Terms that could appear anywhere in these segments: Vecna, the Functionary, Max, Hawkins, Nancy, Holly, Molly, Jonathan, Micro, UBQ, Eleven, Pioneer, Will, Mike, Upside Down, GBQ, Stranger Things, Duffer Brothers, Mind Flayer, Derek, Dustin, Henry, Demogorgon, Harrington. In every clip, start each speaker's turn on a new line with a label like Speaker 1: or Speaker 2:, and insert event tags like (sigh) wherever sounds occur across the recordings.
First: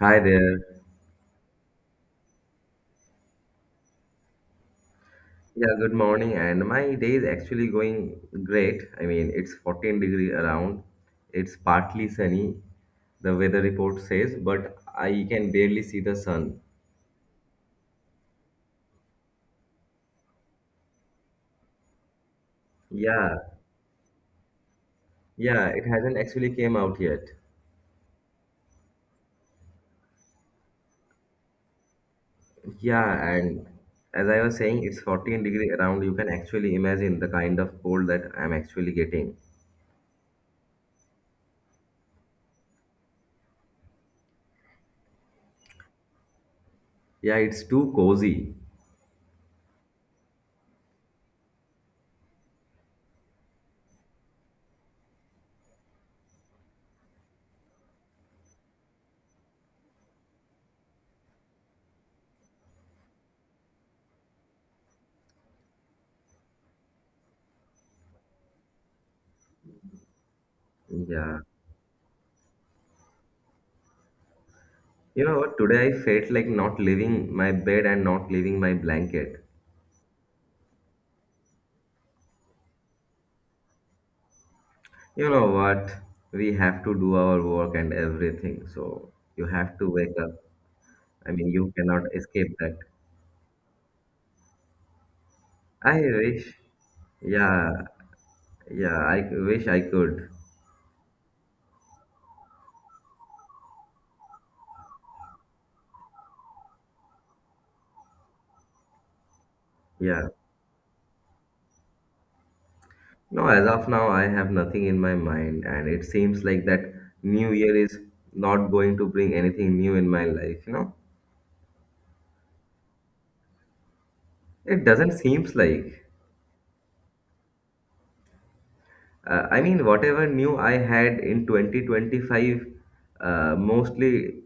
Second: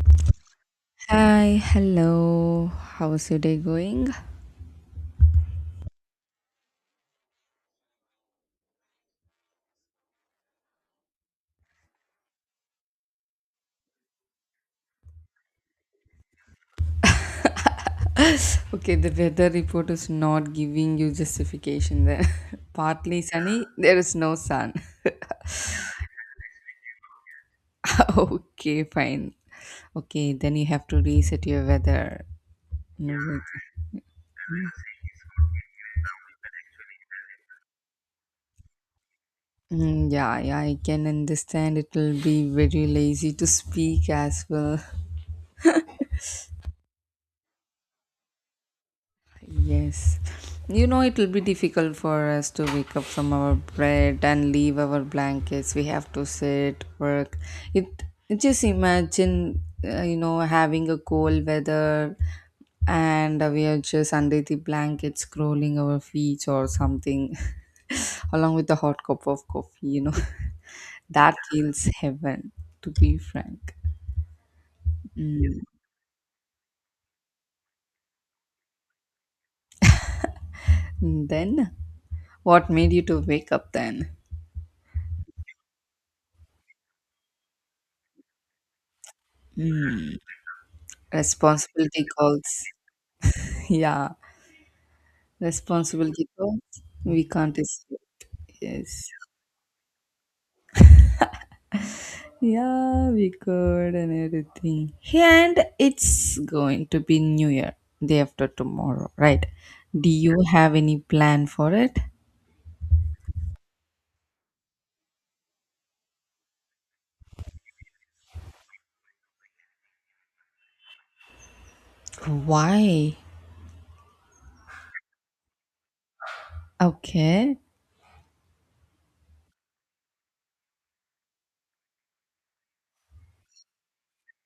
Speaker 1: Hi there.
Speaker 2: Hi, hello. How's your day going?
Speaker 1: Yeah, good morning. And my day is actually going great. I mean, it's 14-degree around. It's partly sunny, the weather report says, but I can barely see the sun.
Speaker 2: (laughs) Okay, the weather report is not giving you justification there. (laughs) Partly
Speaker 1: Yeah,
Speaker 2: sunny, there is no sun.
Speaker 1: yeah, it hasn't actually came out yet.
Speaker 2: (laughs) Okay, fine. Okay, then you have to reset your weather.
Speaker 1: Yeah,
Speaker 2: Mm,
Speaker 1: and as I was saying, it's 14-degree around. You can actually imagine the kind of cold that I'm actually getting.
Speaker 2: Yeah, yeah, I can understand it will be very lazy to speak as well.
Speaker 1: Yeah, it's too cozy.
Speaker 2: Yes. You know, it will be difficult for us to wake up from our bed and leave our blankets. We have to sit, work. It just imagine, having a cold weather, and we are just under the blanket scrolling our feet or something, (laughs) along with a hot cup of coffee. (laughs) That
Speaker 1: Yeah.
Speaker 2: feels heaven, to be frank.
Speaker 1: You know what?
Speaker 2: Mm.
Speaker 1: Today I felt like not leaving my bed and not leaving my blanket.
Speaker 2: Then, what made you to wake up then?
Speaker 1: You know what? We have to do our work and everything. So you have to
Speaker 2: Mm.
Speaker 1: wake up. I mean, you
Speaker 2: Responsibility
Speaker 1: cannot
Speaker 2: calls.
Speaker 1: escape that.
Speaker 2: (laughs) Yeah,
Speaker 1: I
Speaker 2: responsibility
Speaker 1: wish.
Speaker 2: calls. We can't
Speaker 1: Yeah,
Speaker 2: escape.
Speaker 1: yeah,
Speaker 2: Yes.
Speaker 1: I wish I could.
Speaker 2: Yeah, we could and everything. And it's going to be New Year, day after tomorrow, right? Do
Speaker 1: Yeah.
Speaker 2: you have any plan for it?
Speaker 1: No, as of now, I have nothing in my mind, and it seems like that New Year is not going to bring anything new in my life, you know?
Speaker 2: Why?
Speaker 1: It doesn't seems like.
Speaker 2: Okay.
Speaker 1: I mean, whatever new I had in 2025, mostly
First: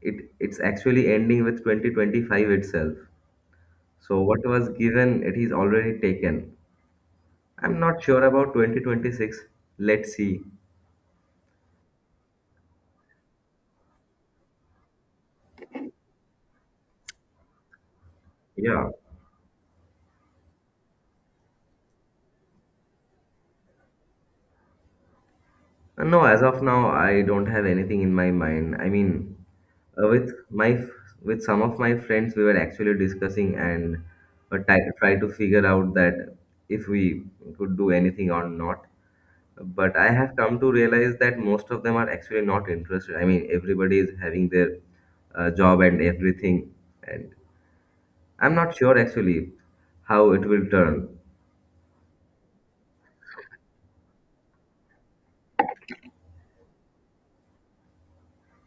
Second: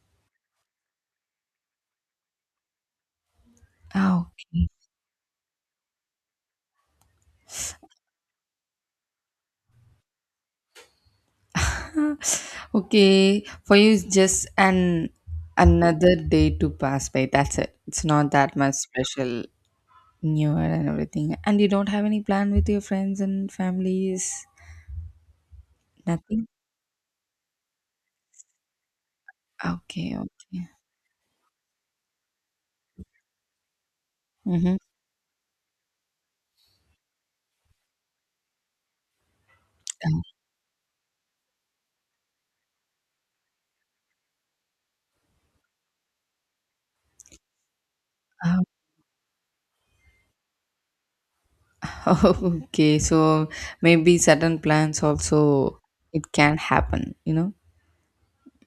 Speaker 1: it's actually ending with 2025 itself. So
Speaker 2: Oh.
Speaker 1: what was given, it is already taken. I'm not sure about 2026. Let's see.
Speaker 2: (laughs) Okay. For you, it's just an another day to pass by. That's it. It's not that much
Speaker 1: Yeah.
Speaker 2: special. New Year and everything. And you don't have any plan with your friends and families?
Speaker 1: No, as
Speaker 2: Nothing?
Speaker 1: of now, I don't have anything in my mind. I mean,
Speaker 2: Okay,
Speaker 1: with
Speaker 2: okay.
Speaker 1: with some of my friends, we were actually discussing and
Speaker 2: Mm-hmm.
Speaker 1: try to figure out that if we could do anything or not. But I have come to realize that most of them are actually not interested. I mean, everybody is having their job and everything. And I'm not sure actually how it will turn.
Speaker 2: (laughs) Okay, so maybe certain plans also it can happen, you know?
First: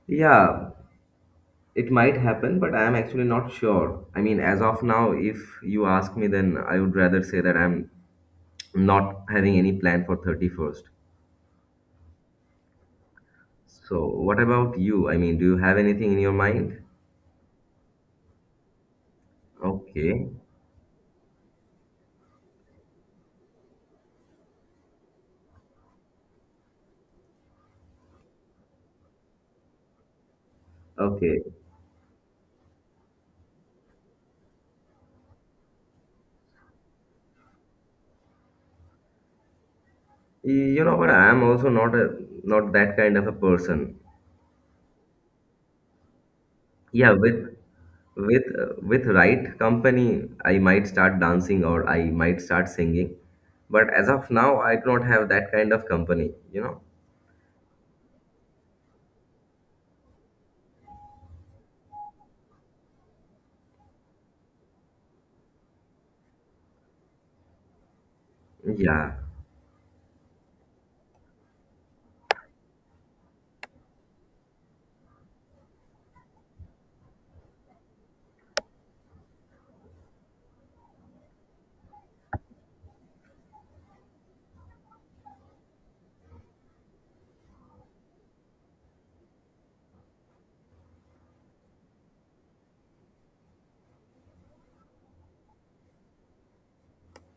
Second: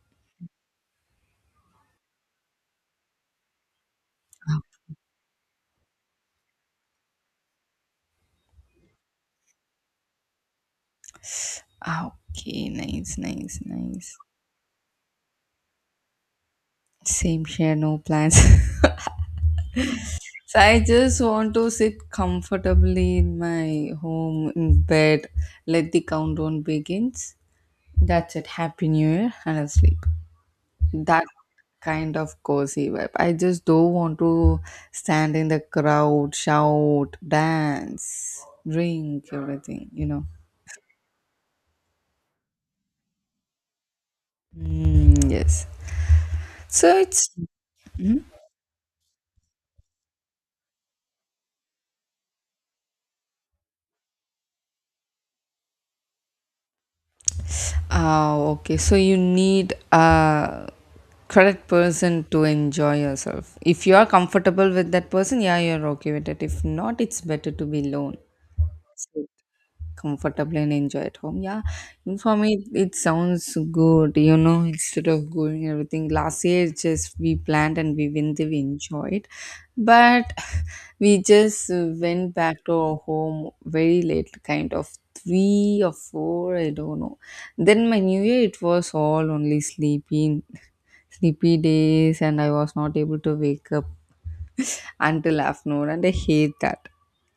Speaker 1: Yeah, it might happen, but I'm actually not sure. I mean, as of now, if you ask me, then I would rather say that I'm not having any plan for 31st.
Speaker 2: Okay, nice, nice,
Speaker 1: So,
Speaker 2: nice.
Speaker 1: what about you? I mean, do you have anything in your mind?
Speaker 2: Same here, no plans. (laughs)
Speaker 1: Okay.
Speaker 2: So I just want to sit comfortably in my home in bed, let the countdown begins. That's it. Happy New Year, and I'll sleep. That
Speaker 1: Okay.
Speaker 2: kind of cozy vibe. I just don't want to stand in the crowd, shout, dance, drink, everything.
Speaker 1: You know what? I am also not a not that kind of a person.
Speaker 2: Mm, yes. So
Speaker 1: Yeah,
Speaker 2: it's
Speaker 1: with
Speaker 2: Mhm.
Speaker 1: with right company, I might start dancing or I might start singing. But as of now, I do not have that kind of company, you know?
Speaker 2: Ah, okay. So you need a correct person to enjoy yourself. If you are comfortable with that person, yeah, you're okay with it. If not, it's better to be alone.
Speaker 1: Yeah.
Speaker 2: Comfortable and enjoy at home, yeah, and for me it sounds good, you know, instead of going everything. Last year it's just we planned and we went there, we enjoyed, but (sighs) we just went back to our home very late, kind of three or four, I don't know. Then my new year, it was all only sleepy days, and I was not able to wake up until afternoon, and I hate that.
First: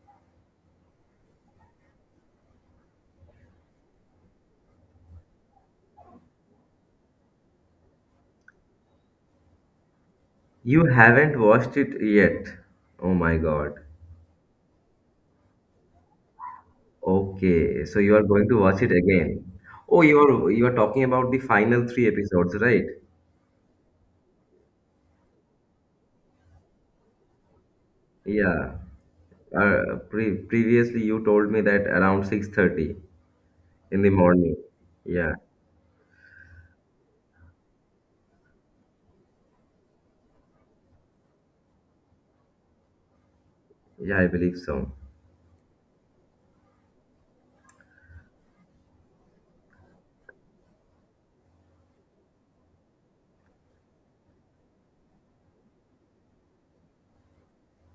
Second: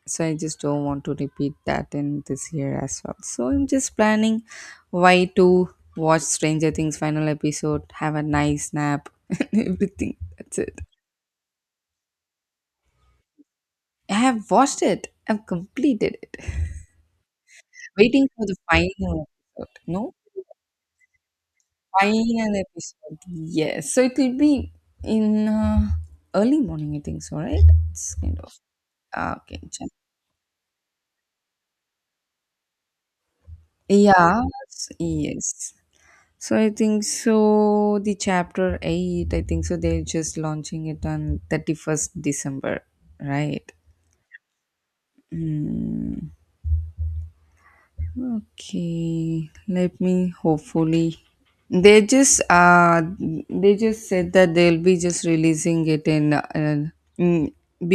Speaker 2: So I just don't want to repeat that in this year as well, so I'm just planning. Why to watch Stranger Things final episode, have a nice nap, (laughs) and everything. That's it.
Speaker 1: You haven't watched it yet. Oh my God.
Speaker 2: I have watched it, I've completed it,
Speaker 1: Okay, so you are
Speaker 2: waiting for
Speaker 1: going
Speaker 2: the
Speaker 1: to watch it
Speaker 2: final
Speaker 1: again.
Speaker 2: episode.
Speaker 1: Oh,
Speaker 2: No,
Speaker 1: you are talking about the final three
Speaker 2: final
Speaker 1: episodes, right?
Speaker 2: episode, yes. So it will be in early morning, I think so, right? It's kind of
Speaker 1: Yeah.
Speaker 2: okay, check.
Speaker 1: Previously you told me that around 6:30 in the
Speaker 2: Yeah,
Speaker 1: morning. Yeah.
Speaker 2: yes. So I think so the chapter 8, I think so they're just launching it on 31st December, right?
Speaker 1: Yeah, I believe so.
Speaker 2: Mm, okay, let me hopefully. They just they just said that they'll be just releasing it in mm,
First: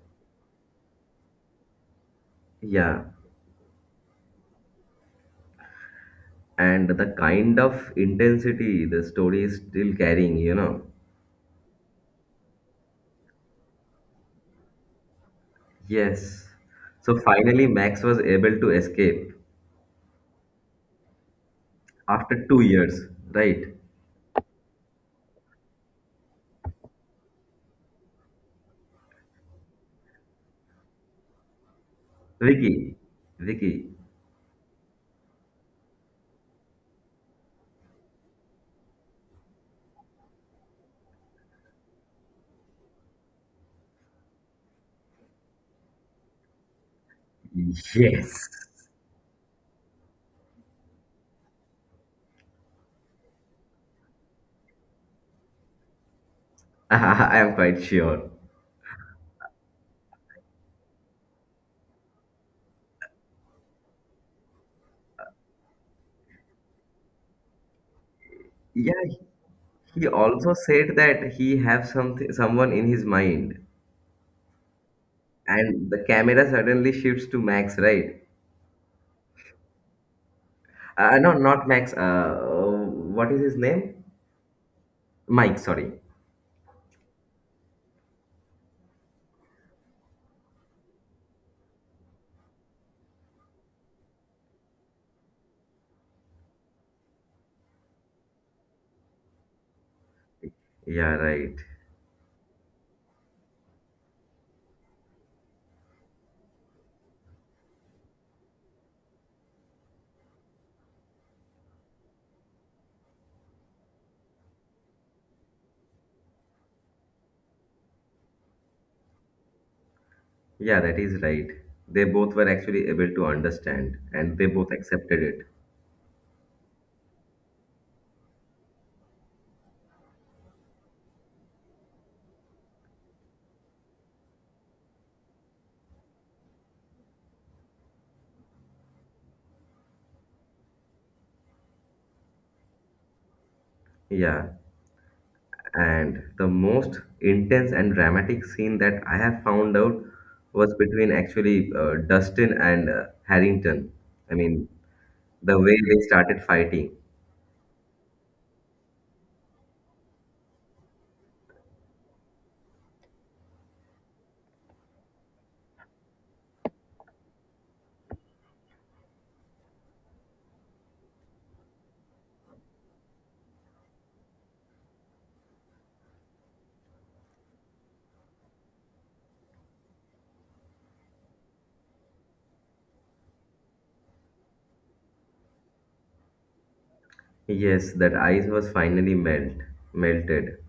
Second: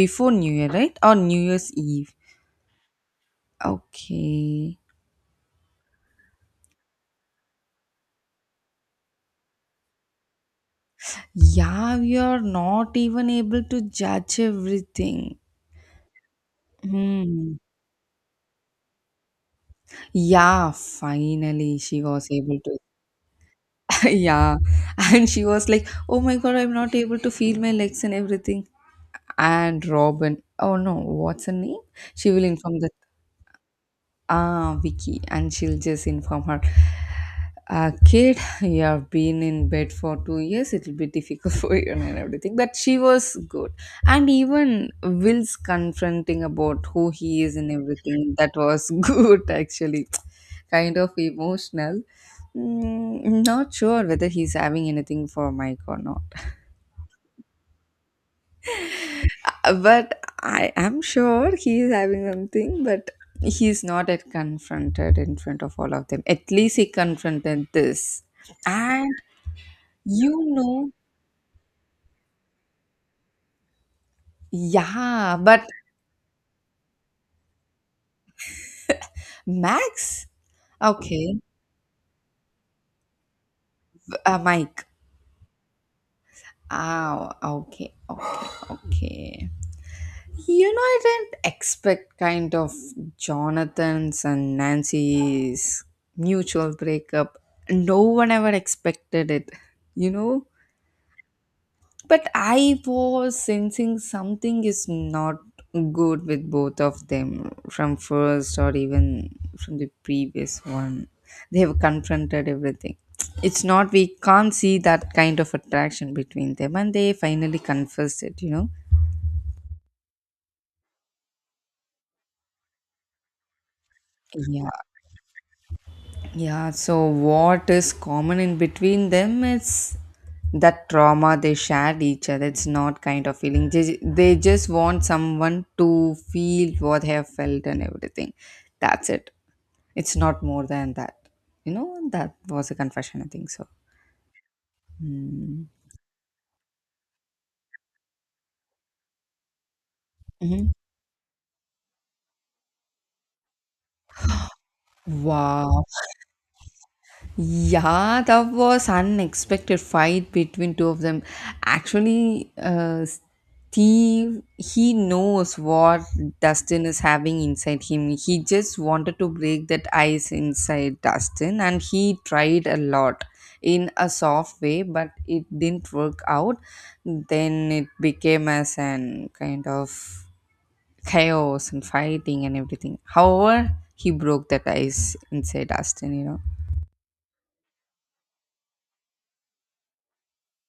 Speaker 2: before New Year, right? Or New Year's Eve,
Speaker 1: Yeah.
Speaker 2: okay.
Speaker 1: And the kind of intensity the story is still carrying, you know.
Speaker 2: Yeah, we are not even able to judge everything.
Speaker 1: Yes. So
Speaker 2: Hmm.
Speaker 1: finally, Max was able to escape
Speaker 2: Yeah, finally she was
Speaker 1: after
Speaker 2: able
Speaker 1: two
Speaker 2: to.
Speaker 1: years, right?
Speaker 2: (laughs) Yeah. And she was like, "Oh my god, I'm not able to feel my legs and everything." And Robin, oh no, what's her name? She will inform the
Speaker 1: Vicky, Vicky.
Speaker 2: Ah, Vicky, and she'll just inform her. "Uh, kid, you have been in bed for 2 years. It'll be difficult" (laughs) "for you and everything." But she was good, and even Will's confronting about who he is and everything.
Speaker 1: Yes.
Speaker 2: That was (laughs) good, actually. Kind of emotional. Mm, not sure whether he's having anything for Mike or not.
Speaker 1: (laughs) I am quite sure.
Speaker 2: But I am sure he is having something, but he's not yet confronted in front of all of them. At least he confronted this.
Speaker 1: Yeah,
Speaker 2: And
Speaker 1: he
Speaker 2: you
Speaker 1: also
Speaker 2: know,
Speaker 1: said that he have something, someone in his mind,
Speaker 2: yeah, but
Speaker 1: and the camera suddenly shifts to Max, right?
Speaker 2: Max,
Speaker 1: No,
Speaker 2: okay,
Speaker 1: not Max. What is his name?
Speaker 2: Mike,
Speaker 1: Mike. Sorry.
Speaker 2: oh, okay, okay, okay. You know, I didn't expect kind of Jonathan's and Nancy's mutual breakup. No one ever expected it, you know?
Speaker 1: Yeah, right.
Speaker 2: But I was sensing something is not good with both of them from first or even from the previous one. They have confronted everything. It's not, we can't see that kind of attraction between them, and they finally confessed it, you know?
Speaker 1: Yeah, that is right. They both were actually able to understand and they
Speaker 2: Yeah.
Speaker 1: both accepted it.
Speaker 2: Yeah, so what is common in between them is that trauma they shared each other. It's not kind of feeling. They just want someone to feel what they have felt and everything. That's it. It's not more than that. You know, that was a confession, I think so.
Speaker 1: Yeah,
Speaker 2: Hmm.
Speaker 1: and the most intense and dramatic scene that I have found out
Speaker 2: Mm-hmm.
Speaker 1: was between actually Dustin and Harrington. I mean, the way
Speaker 2: Wow.
Speaker 1: they started fighting.
Speaker 2: Yeah, that was unexpected fight between two of them. Actually, Steve, he knows what Dustin is having inside him. He just wanted to break that ice inside Dustin, and he tried a lot in a soft way, but it didn't work out. Then it became as an kind of chaos and fighting and everything. However, he broke that ice inside Dustin. You know.
Speaker 1: Yes, that ice was finally melted.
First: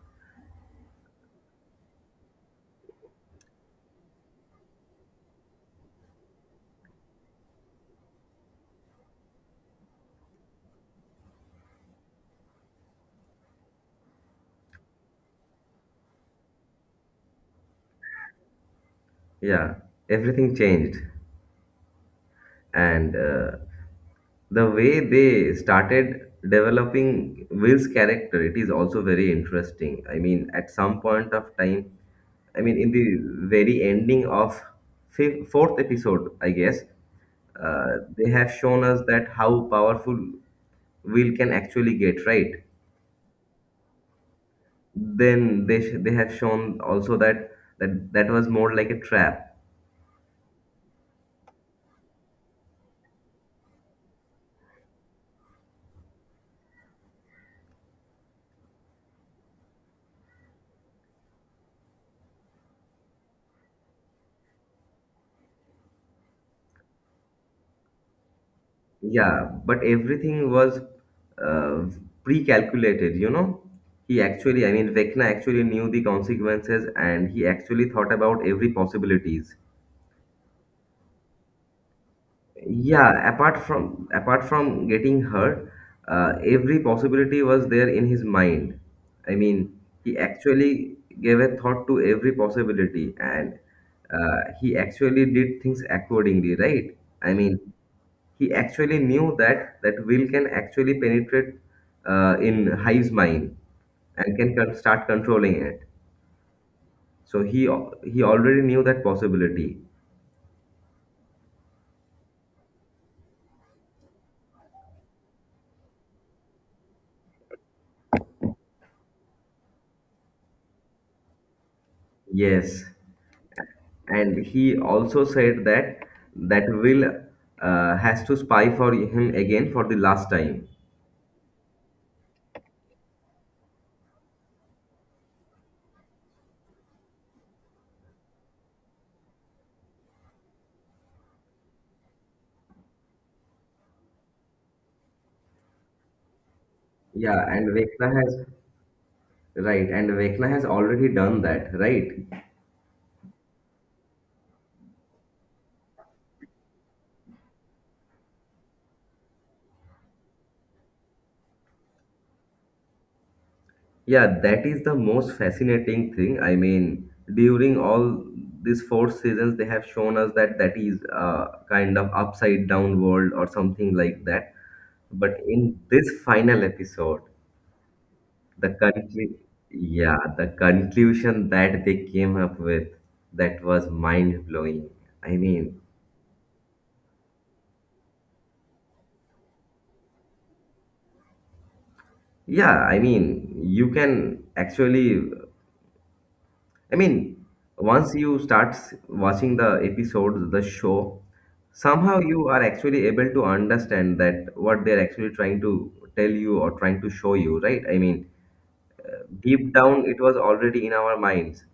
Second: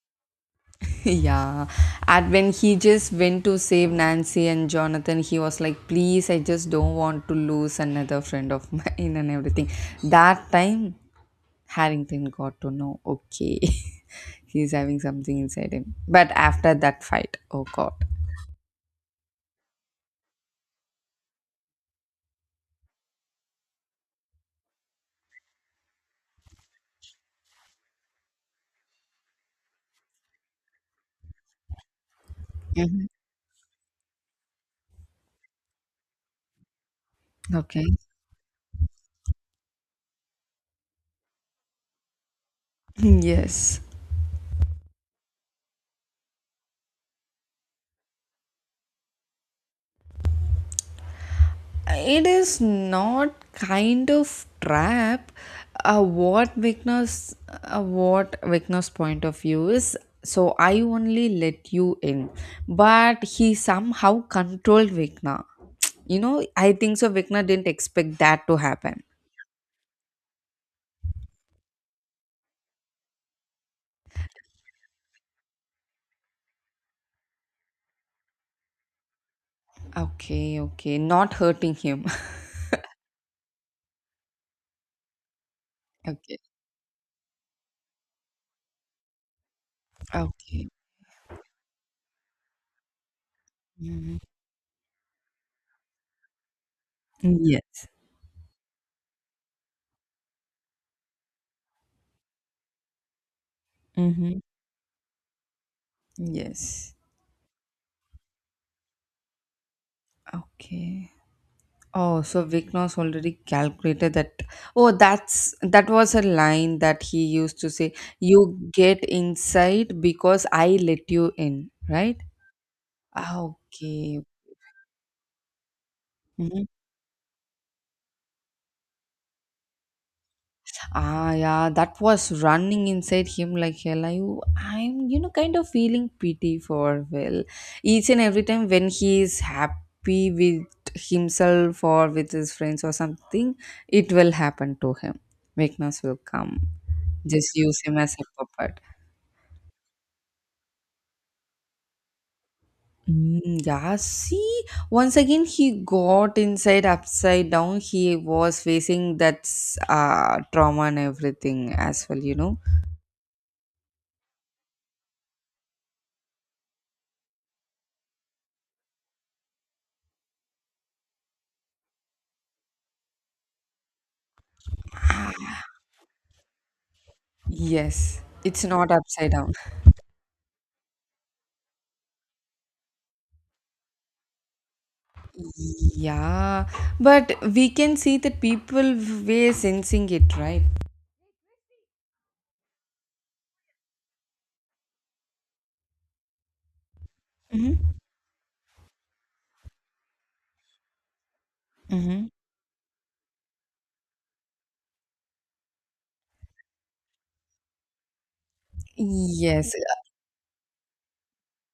Speaker 2: (laughs) Yeah, and when he just went to save Nancy and Jonathan, he was like, "Please, I just don't want to lose another friend of mine (laughs) and everything." That time, Harrington got to know, okay, (laughs) he's having something inside him. But after that fight, oh god.
Speaker 1: Yeah, everything changed. And the way they started developing Will's character, it is also very interesting. I mean, at some point of time, I mean, in the
Speaker 2: Mhm.
Speaker 1: very ending of fourth episode I guess,
Speaker 2: Okay.
Speaker 1: they have shown us that how powerful Will can actually get, right?
Speaker 2: (laughs) Yes.
Speaker 1: Then they have shown also that that was more like a trap.
Speaker 2: It is not kind of trap. Uh, what Vikna's uh, what Vikna's point of view is, so I only let you in, but he somehow controlled Vikna. You know, I think so Vikna didn't expect that to happen.
Speaker 1: Yeah, but everything was uh, pre-calculated, you know. He actually, I mean, Vecna actually knew the consequences and he actually thought about every possibilities.
Speaker 2: Okay, okay, not hurting him.
Speaker 1: Yeah, apart from getting hurt,
Speaker 2: (laughs) Okay,
Speaker 1: every possibility was there in his mind. I mean, he
Speaker 2: okay.
Speaker 1: actually gave a thought to every possibility and
Speaker 2: Mhm.
Speaker 1: he actually did things accordingly, right? I mean,
Speaker 2: Yes.
Speaker 1: he actually knew that Will can actually penetrate in hive's mind and
Speaker 2: Hmm.
Speaker 1: start controlling it,
Speaker 2: Yes.
Speaker 1: so he already knew that possibility.
Speaker 2: Okay. Oh, so Viknos already calculated that. Oh, that's that was a line that he used to say, "You get inside because I let you in", right?
Speaker 1: Yes,
Speaker 2: Ah, okay.
Speaker 1: and he also said that
Speaker 2: Mm-hmm.
Speaker 1: Will has to spy for him again for the last time.
Speaker 2: Ah, yeah, that was running inside him like hell. I'm kind of feeling pity for Will. Each and every time when he is happy with himself or with his friends or something, it will happen to him. Weakness will come.
Speaker 1: Yeah,
Speaker 2: Just
Speaker 1: and
Speaker 2: use him
Speaker 1: Vekla
Speaker 2: as a
Speaker 1: has
Speaker 2: puppet.
Speaker 1: right, and Vekla has already done that, right?
Speaker 2: Mm, yeah, see, once again he got inside upside down. He was facing that trauma and everything as well, you know.
Speaker 1: Yeah, that is the most fascinating thing. I mean, during all these 4 seasons, they have shown us that that is a kind of upside down world or something like that. But in this final episode,
Speaker 2: Yes, it's
Speaker 1: the
Speaker 2: not
Speaker 1: country,
Speaker 2: upside down.
Speaker 1: yeah, the conclusion that they came up with, that was mind blowing. I mean,
Speaker 2: Yeah, but we can see that people were sensing it, right?
Speaker 1: yeah, I mean, you can actually, I mean,
Speaker 2: Mm-hmm.
Speaker 1: once you watching the episodes, the show, somehow
Speaker 2: Mm-hmm.
Speaker 1: you are actually able to understand that what they're actually trying to tell you or trying to show you, right? I mean,
Speaker 2: Yes.
Speaker 1: deep down, it was already in our minds.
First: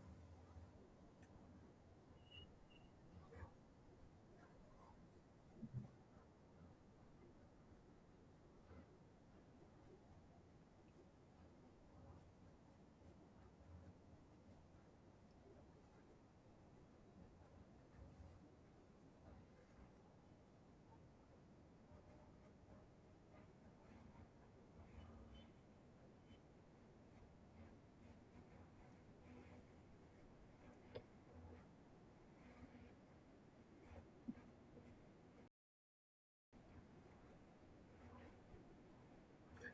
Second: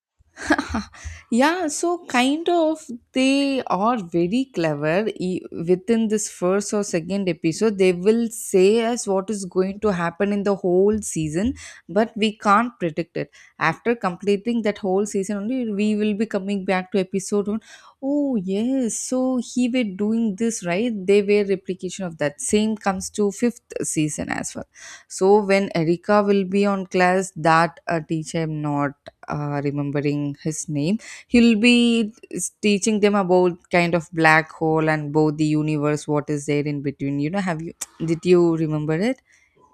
Speaker 2: Yeah, so kind of they are very clever. Within this first or second episode, they will say us what is going to happen in the whole season, but we can't predict it. After completing that whole season, only we will be coming back to episode one. Oh yes, so he were doing this right. They were replication of that. Same comes to fifth season as well. So when Erika will be on class, that teacher, I'm not remembering his name, he'll be teaching them about kind of black hole and both the universe, what is there in between, you know. Have you, did you remember it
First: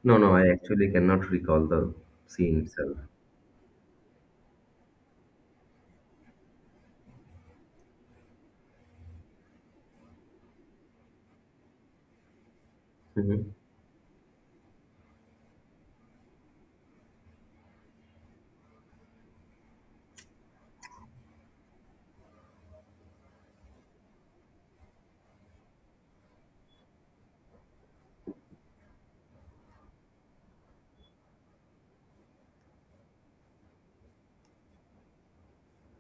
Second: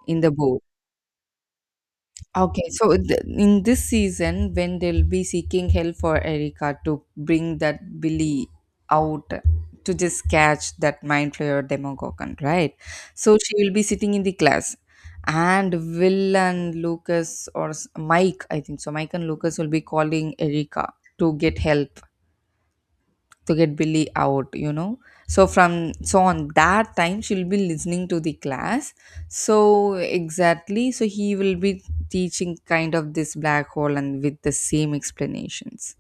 Speaker 1: No,
Speaker 2: in the
Speaker 1: no, I
Speaker 2: book?
Speaker 1: actually cannot recall the scene
Speaker 2: Okay, so
Speaker 1: itself.
Speaker 2: in this season when they'll be seeking help for Erica to bring that Billy out, to just catch that mind flayer demogorgon, right? So
Speaker 1: Mhm.
Speaker 2: she will be sitting in the class, and Will and Lucas, or Mike, I think so Mike and Lucas will be calling Erica to get help, to get Billy out, you know. So from so on that time she'll be listening to the class. So exactly, so he will be teaching kind of this black hole and with the same explanations.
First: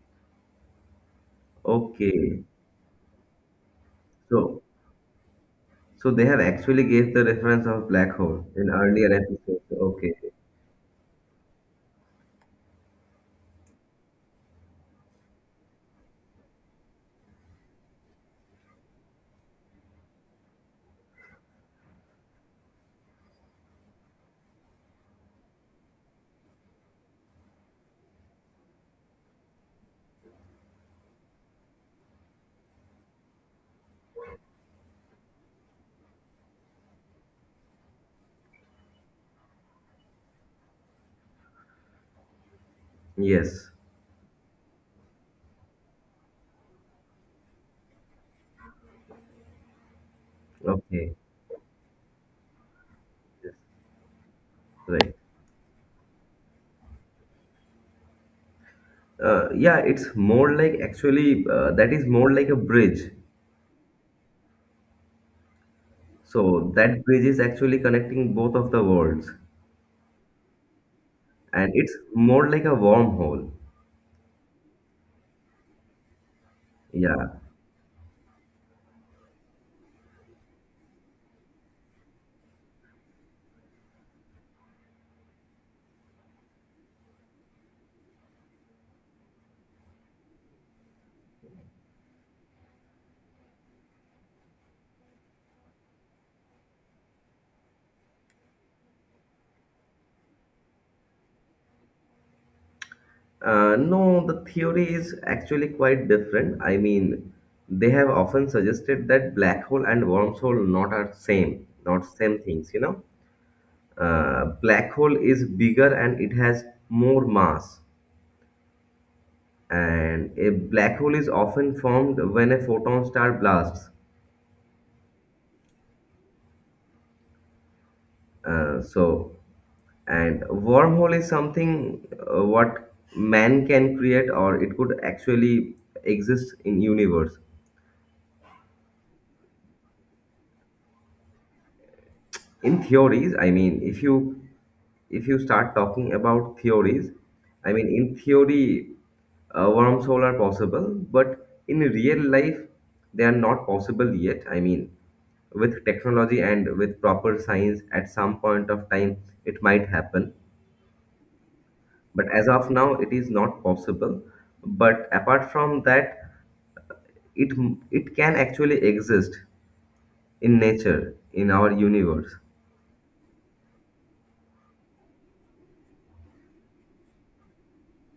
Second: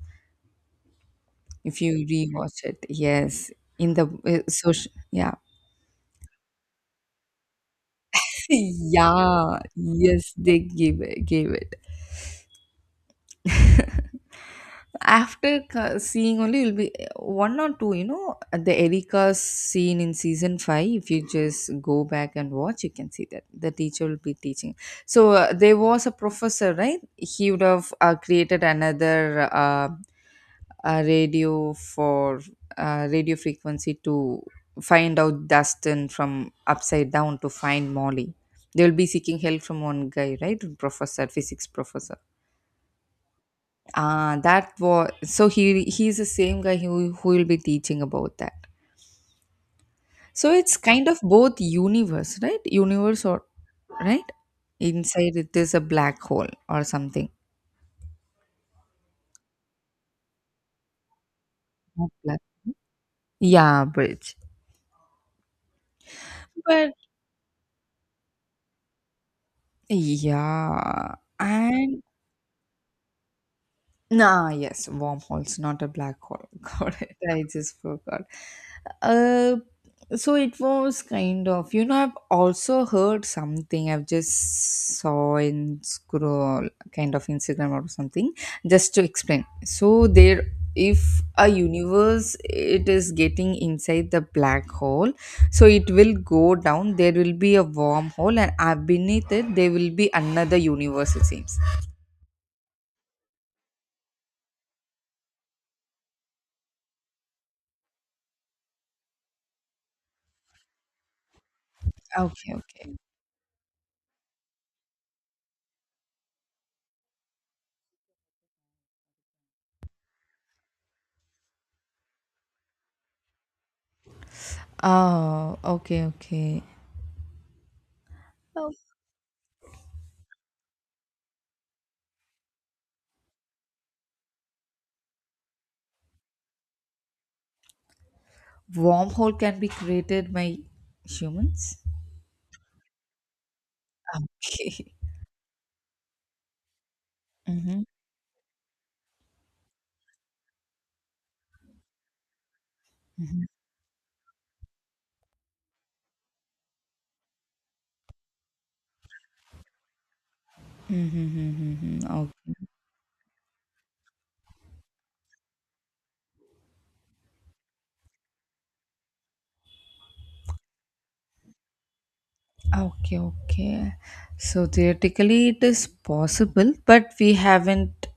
Speaker 2: If you
Speaker 1: Okay,
Speaker 2: rewatch it, yes, in the
Speaker 1: so
Speaker 2: social, yeah,
Speaker 1: so they have actually gave the reference of black hole
Speaker 2: (laughs)
Speaker 1: in earlier
Speaker 2: yeah,
Speaker 1: episodes. Okay,
Speaker 2: yes, they gave it, gave it. (laughs) After seeing only, will be one or two. You know the Erica's scene in season five. If you just go back and watch, you can see that the teacher will be teaching. So there was a professor, right? He would have created another radio for radio frequency to find out Dustin from upside down to find Molly. They will be seeking help from one guy, right? Professor, physics professor.
Speaker 1: yes,
Speaker 2: Ah, that was so he, he's the same guy who will be teaching about that. So it's kind
Speaker 1: okay,
Speaker 2: of both universe, right? Universe or right?
Speaker 1: right.
Speaker 2: Inside it is a black hole or something.
Speaker 1: Yeah, it's more like actually that is
Speaker 2: Not
Speaker 1: more
Speaker 2: black.
Speaker 1: like a bridge.
Speaker 2: Yeah, bridge.
Speaker 1: So
Speaker 2: But
Speaker 1: that bridge is actually connecting both of the worlds,
Speaker 2: yeah,
Speaker 1: and it's
Speaker 2: and
Speaker 1: more like a wormhole.
Speaker 2: Nah, yes, wormholes, not a black hole. (laughs) Got it.
Speaker 1: Yeah.
Speaker 2: I just forgot. Uh, so it was kind of, you know, I've also heard something. I've just saw in scroll kind of Instagram or something. Just to explain, so there, if a universe it is getting inside the black hole, so it will go down. There will be a wormhole, and beneath it there will be another universe. It seems.
Speaker 1: No, the theory is actually quite different. I mean, they have often suggested that black hole and wormhole not are same, not same
Speaker 2: Okay.
Speaker 1: things, you
Speaker 2: Okay.
Speaker 1: know. Black hole is bigger and it has more mass, and a black hole is often formed when a photon star blasts.
Speaker 2: Oh, okay, okay. Oh.
Speaker 1: Uh, so, and wormhole is something what man can create, or it could actually exist in universe.
Speaker 2: Wormhole can be created by humans?
Speaker 1: In theories, I mean, if you,
Speaker 2: (laughs)
Speaker 1: if you start talking about theories, I
Speaker 2: Mm-hmm.
Speaker 1: mean, in theory, wormhole are possible, but in real life, they are not possible yet. I mean, with technology and with proper science, at some point of time, it might happen.
Speaker 2: Mm-hmm.
Speaker 1: But as
Speaker 2: Okay.
Speaker 1: of now it is not possible, but apart from that, it it can actually exist in nature in our universe.
Speaker 2: Okay, okay. So theoretically it is possible, but we haven't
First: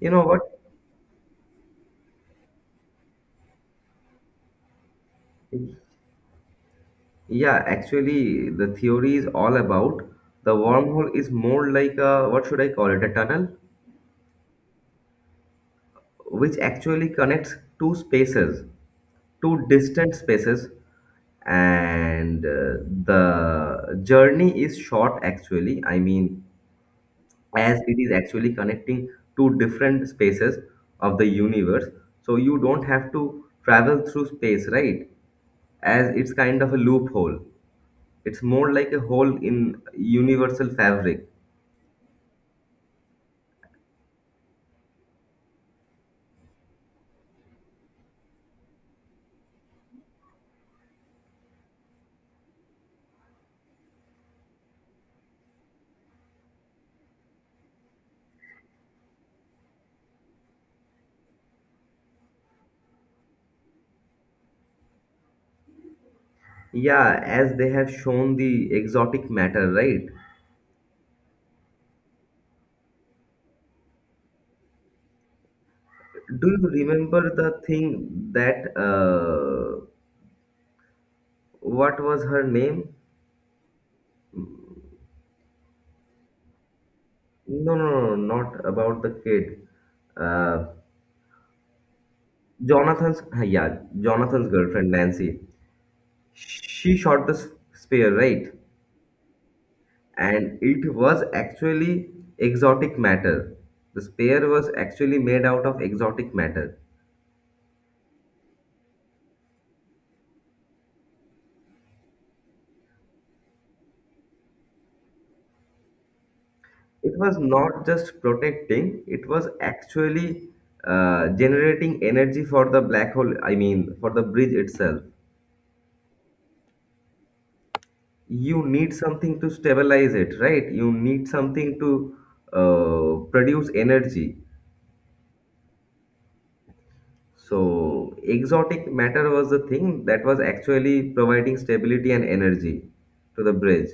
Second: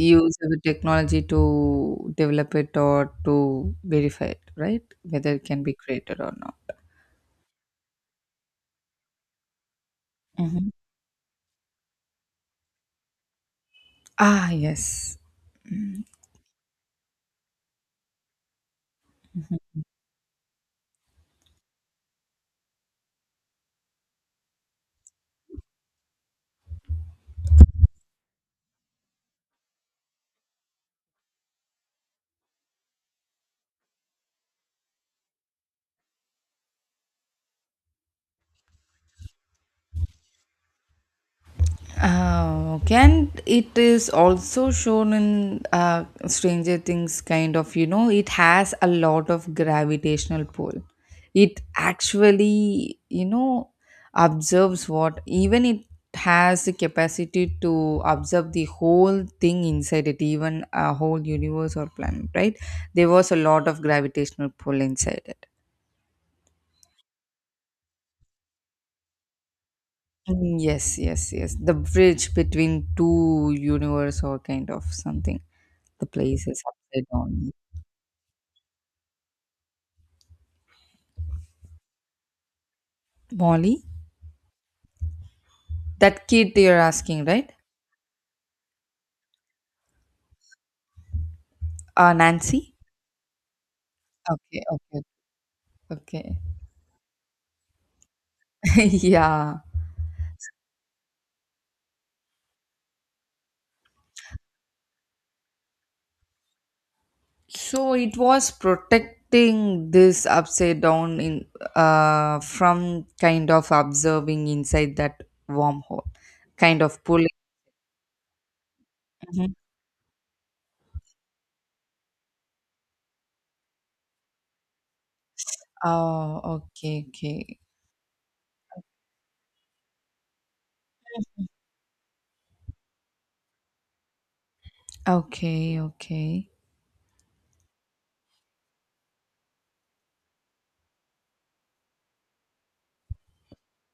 Speaker 1: You know what?
Speaker 2: the technology to develop it or to verify it, right? Whether it can be created or not.
Speaker 1: Yeah, actually the theory is all about the
Speaker 2: Mm-hmm.
Speaker 1: wormhole is more like a, what should I call it, a tunnel
Speaker 2: Ah, yes.
Speaker 1: which actually connects two spaces, two distant spaces, and the journey is short actually. I mean, as it is actually connecting two different spaces of the universe. So you don't have to travel through space, right? As it's kind of a loophole. It's more like a hole in universal fabric.
Speaker 2: Oh, okay. And it is also shown in Stranger Things, kind of, it has a lot of gravitational pull. It actually, observes what, even it has the capacity to observe the whole thing inside it, even a whole universe or planet, right? There was a lot of gravitational pull inside it.
Speaker 1: Yeah, as they have shown the exotic matter, right?
Speaker 2: Mm, yes, yes, yes. The bridge between two universe or kind of something. The place
Speaker 1: Do
Speaker 2: is
Speaker 1: you
Speaker 2: upside
Speaker 1: remember
Speaker 2: down.
Speaker 1: the thing that what was her name?
Speaker 2: Molly? That kid you're asking, right?
Speaker 1: No, no, no, no, not about the kid. Uh,
Speaker 2: Nancy?
Speaker 1: Jonathan's, yeah, Jonathan's
Speaker 2: Okay,
Speaker 1: girlfriend,
Speaker 2: okay,
Speaker 1: Nancy.
Speaker 2: okay.
Speaker 1: She shot the spear, right?
Speaker 2: (laughs) Yeah.
Speaker 1: And it was actually exotic matter. The spear was actually made out of exotic matter.
Speaker 2: So it was protecting this upside down in, from kind of observing inside that wormhole, kind of
Speaker 1: It
Speaker 2: pulling.
Speaker 1: was not just protecting, it was
Speaker 2: Mhm.
Speaker 1: actually generating energy for the black hole, I mean for the bridge itself.
Speaker 2: Oh, okay, okay,
Speaker 1: You need something to stabilize it, right? You need something to produce energy.
Speaker 2: okay, okay.
Speaker 1: So, exotic matter was the thing that was actually providing stability and energy to the bridge.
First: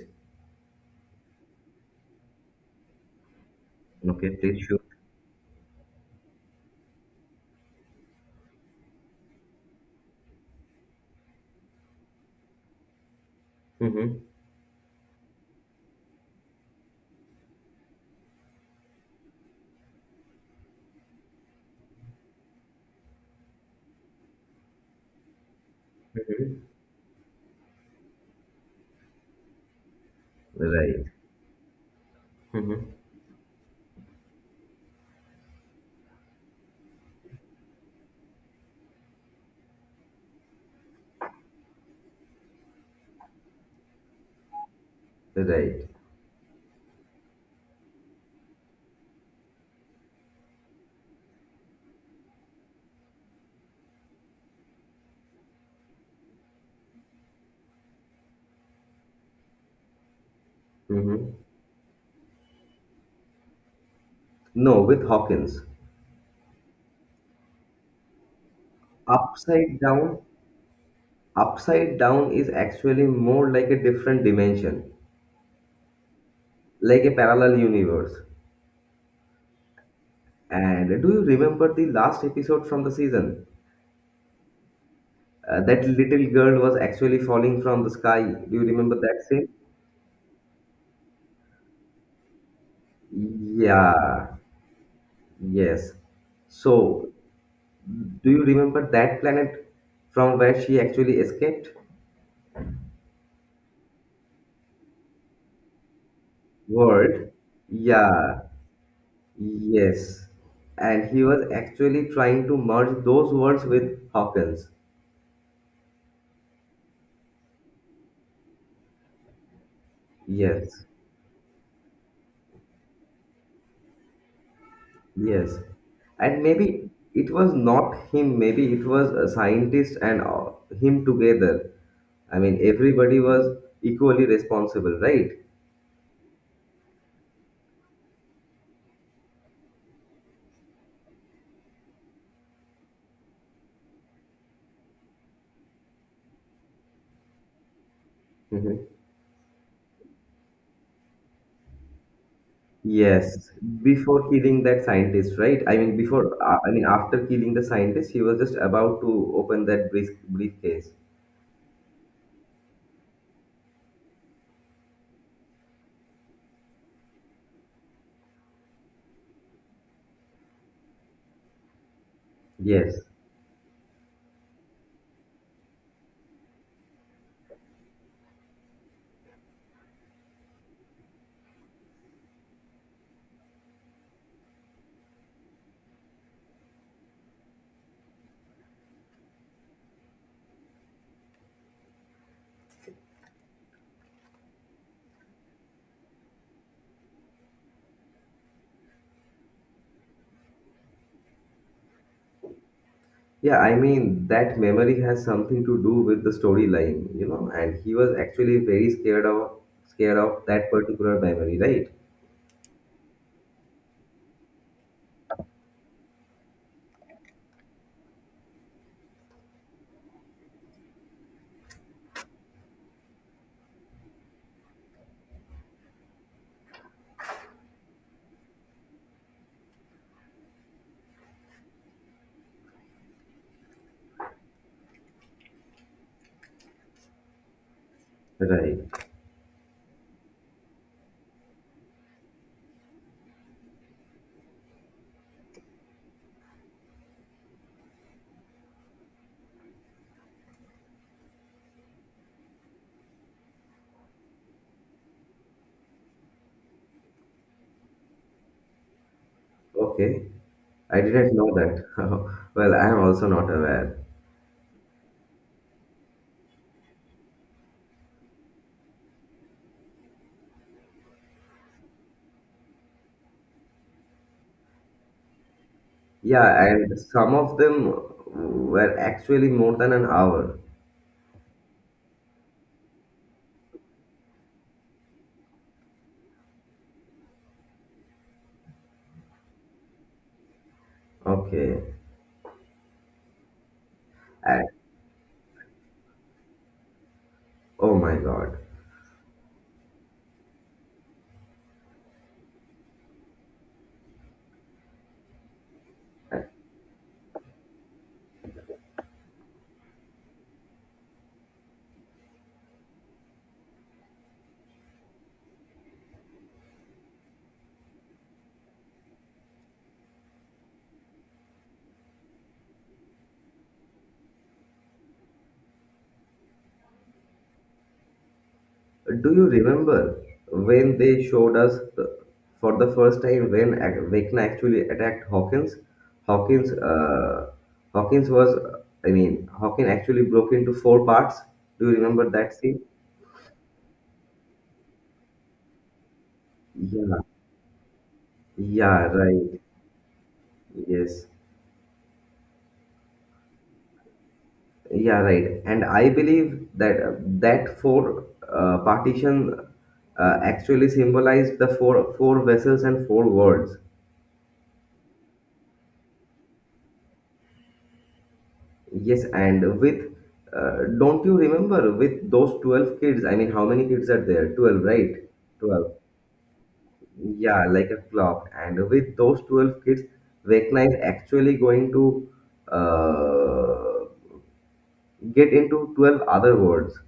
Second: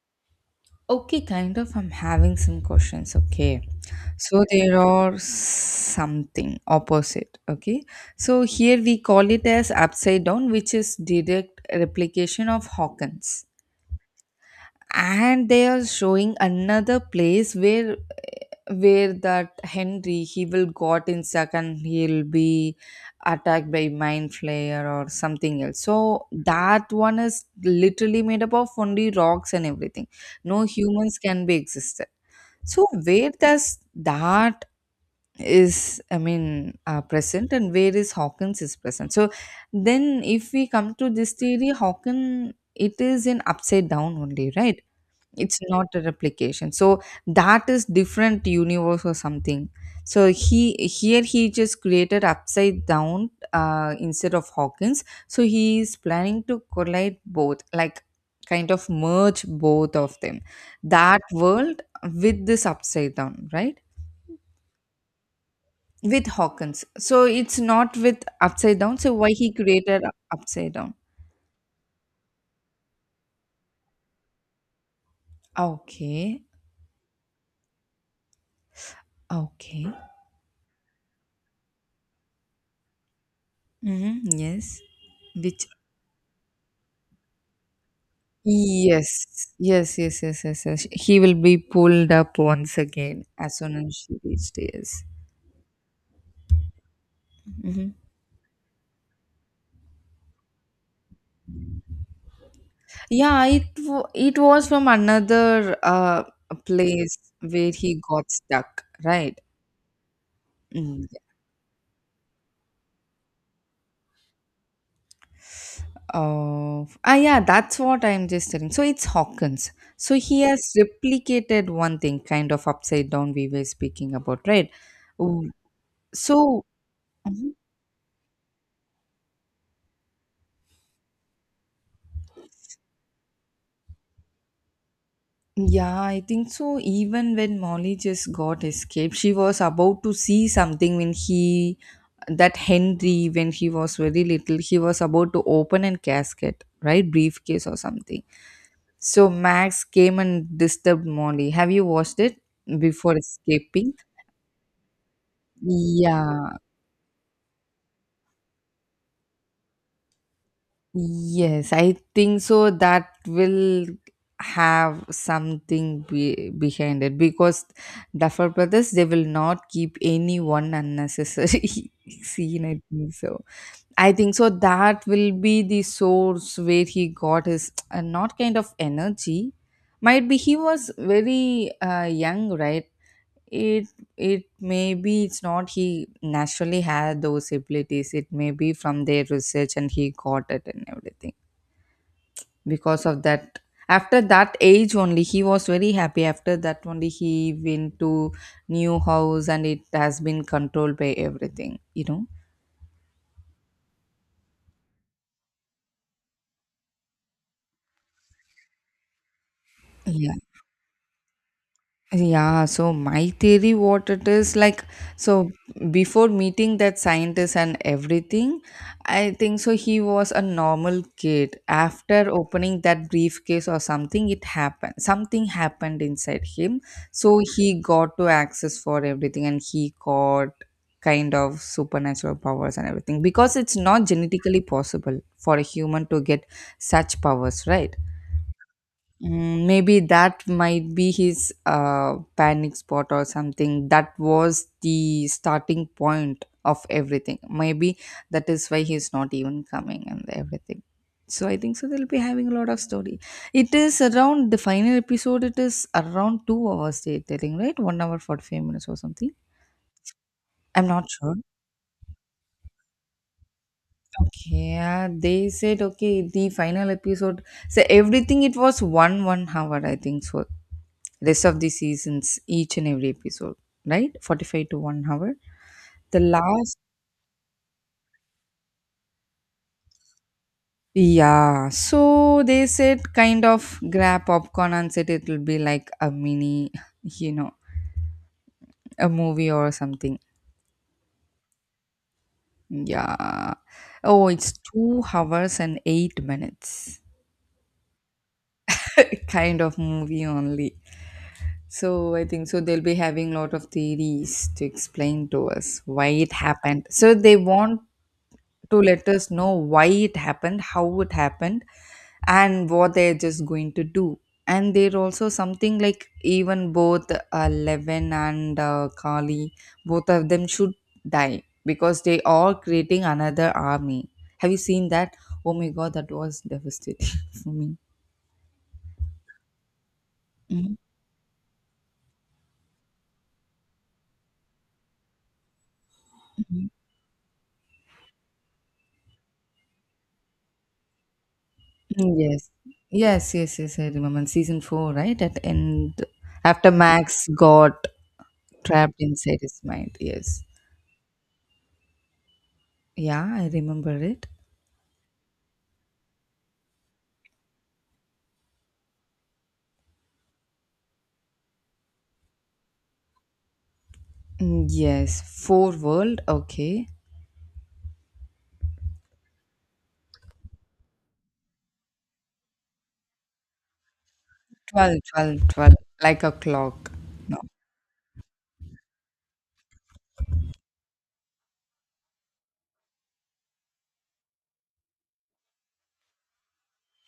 Speaker 2: Okay, kind of. I'm having some questions. Okay.
Speaker 1: Okay,
Speaker 2: So
Speaker 1: please
Speaker 2: there
Speaker 1: shoot.
Speaker 2: are something opposite. Okay. So here we call it as upside down, which is direct replication of Hawkins.
Speaker 1: Mm-hmm.
Speaker 2: And they are showing another place where that Henry he will got in stuck and he'll be attacked by mind flayer or something else. So
Speaker 1: Mm-hmm.
Speaker 2: that one is literally made up of only rocks and everything. No
Speaker 1: Right.
Speaker 2: humans can be existed, so
Speaker 1: Mm-hmm.
Speaker 2: where does that is, I mean, present, and where is Hawkins is present? So then if we come to this theory, Hawkins, it is an upside down only, right? It's not
Speaker 1: Right.
Speaker 2: a replication, so that is different universe or something. So he here he just created upside down, instead of Hawkins. So he is planning to collide both, like kind of merge both of them, that
Speaker 1: Mm-hmm.
Speaker 2: world with this upside down, right?
Speaker 1: No, with Hawkins,
Speaker 2: With Hawkins, so it's not with upside down. So why he
Speaker 1: upside
Speaker 2: created
Speaker 1: down,
Speaker 2: upside down?
Speaker 1: upside down is actually more like a different dimension,
Speaker 2: Okay,
Speaker 1: like a parallel universe.
Speaker 2: okay.
Speaker 1: And do you remember the last episode from the season?
Speaker 2: Hmm, yes. Which.
Speaker 1: That little girl was actually falling from the sky. Do you remember
Speaker 2: Yes,
Speaker 1: that scene?
Speaker 2: yes, yes, yes, yes, yes. He will be pulled up once again as soon as she
Speaker 1: Yeah,
Speaker 2: reached. Yes.
Speaker 1: yes. So,
Speaker 2: Hmm.
Speaker 1: do you remember that planet from where she actually escaped?
Speaker 2: Yeah, it was from another place
Speaker 1: World?
Speaker 2: where he got
Speaker 1: Yeah.
Speaker 2: stuck, right?
Speaker 1: Yes.
Speaker 2: Mm.
Speaker 1: And he was actually trying to merge those worlds with Hawkins.
Speaker 2: Oh, ah, yeah, that's what I'm just telling. So it's Hawkins. So he has
Speaker 1: Yes.
Speaker 2: replicated one thing, kind of upside down. We were speaking about, right? Oh,
Speaker 1: Yes. And
Speaker 2: so.
Speaker 1: maybe it was not him, maybe it was a scientist and him together. I mean, everybody was equally responsible, right?
Speaker 2: Yeah, I think so. Even when Molly just got escaped, she was about to see something when he, that Henry, when he was very little, he was about to open a casket, right? Briefcase or something.
Speaker 1: Hmm.
Speaker 2: So Max came and disturbed Molly. Have you watched it before
Speaker 1: Yes,
Speaker 2: escaping?
Speaker 1: before killing that scientist, right? I mean, before,
Speaker 2: Yeah,
Speaker 1: I mean, after killing the scientist, he was just about to open that briefcase.
Speaker 2: yes, I think so. That will have something behind it because Duffer Brothers they will not keep anyone unnecessary (laughs) scene. I
Speaker 1: Yes.
Speaker 2: think so. I think so. That will be the source where he got his, not kind of energy. Might be he was very young, right? It it maybe it's not he naturally had those abilities. It may be from their research and he got it and everything because of that. After that age only he was very happy. After that only he went to new house and it has been controlled by everything.
Speaker 1: Yeah, I mean, that memory has something to do with the storyline, you know, and he was actually very scared
Speaker 2: Yeah.
Speaker 1: of that particular memory, right?
Speaker 2: Yeah, so my theory what it is like, so before meeting that scientist and everything, I think so he was a normal kid. After opening that briefcase or something, it happened. Something happened inside him. So he got to access for everything and he got kind of supernatural powers and everything because it's not genetically possible for a human to get such powers, right?
Speaker 1: Right.
Speaker 2: Mm, maybe that might be his panic spot or something. That was the starting point of everything. Maybe that is why he's not even coming and everything. So I think so they'll be having a lot of story. It is around the final episode. It is around 2 hours they're telling, right? 1 hour 45 minutes or something.
Speaker 1: Okay.
Speaker 2: I'm
Speaker 1: I
Speaker 2: not sure.
Speaker 1: didn't know that. (laughs) Well, I am also not aware.
Speaker 2: Okay, yeah, they said okay. The final episode. So everything it was one hour, I think so. Rest of the seasons, each and every episode, right? 45 to 1 hour. The
Speaker 1: Yeah,
Speaker 2: last.
Speaker 1: and some of them were actually more than an hour.
Speaker 2: Yeah, so they said kind of grab popcorn and said it will be like a mini, you know a movie or something.
Speaker 1: Okay.
Speaker 2: Yeah. Oh, it's
Speaker 1: And,
Speaker 2: 2 hours and 8 minutes.
Speaker 1: oh my God.
Speaker 2: (laughs) Kind of movie only. So I think so they'll be having lot of theories to explain to us why it happened. So they want to let us know why it happened, how it happened, and what they're just going to do. And they're also something like even both, Levin and Kali, both of them should die because they are creating another army. Have you seen that? Oh my god, that was devastating (laughs) for me.
Speaker 1: Do you remember
Speaker 2: Mhm,
Speaker 1: when they showed us the, for the first time when Vecna actually attacked Hawkins?
Speaker 2: mhm.
Speaker 1: Hawkins, uh, Hawkins was, I mean, Hawkins actually broke into 4 parts. Do you
Speaker 2: Mm,
Speaker 1: remember
Speaker 2: yes.
Speaker 1: that scene?
Speaker 2: Yes, yes, yes, I remember. In season 4, right? At end after
Speaker 1: Yeah,
Speaker 2: Max got trapped
Speaker 1: yeah,
Speaker 2: inside his
Speaker 1: right.
Speaker 2: mind. Yes.
Speaker 1: Yes,
Speaker 2: Yeah, I remember it.
Speaker 1: yeah, right. And I believe that that 4 partition actually symbolized the 4 vessels and 4 worlds.
Speaker 2: Mm, yes, four world. Okay,
Speaker 1: Yes, and with don't you remember with those 12 kids? I mean, how many kids are there? 12,
Speaker 2: 12,
Speaker 1: right?
Speaker 2: 12, 12.
Speaker 1: 12.
Speaker 2: Like a clock. No.
Speaker 1: Yeah, like a clock. And with those 12 kids, Vecna is actually going to uh, get into 12 other worlds.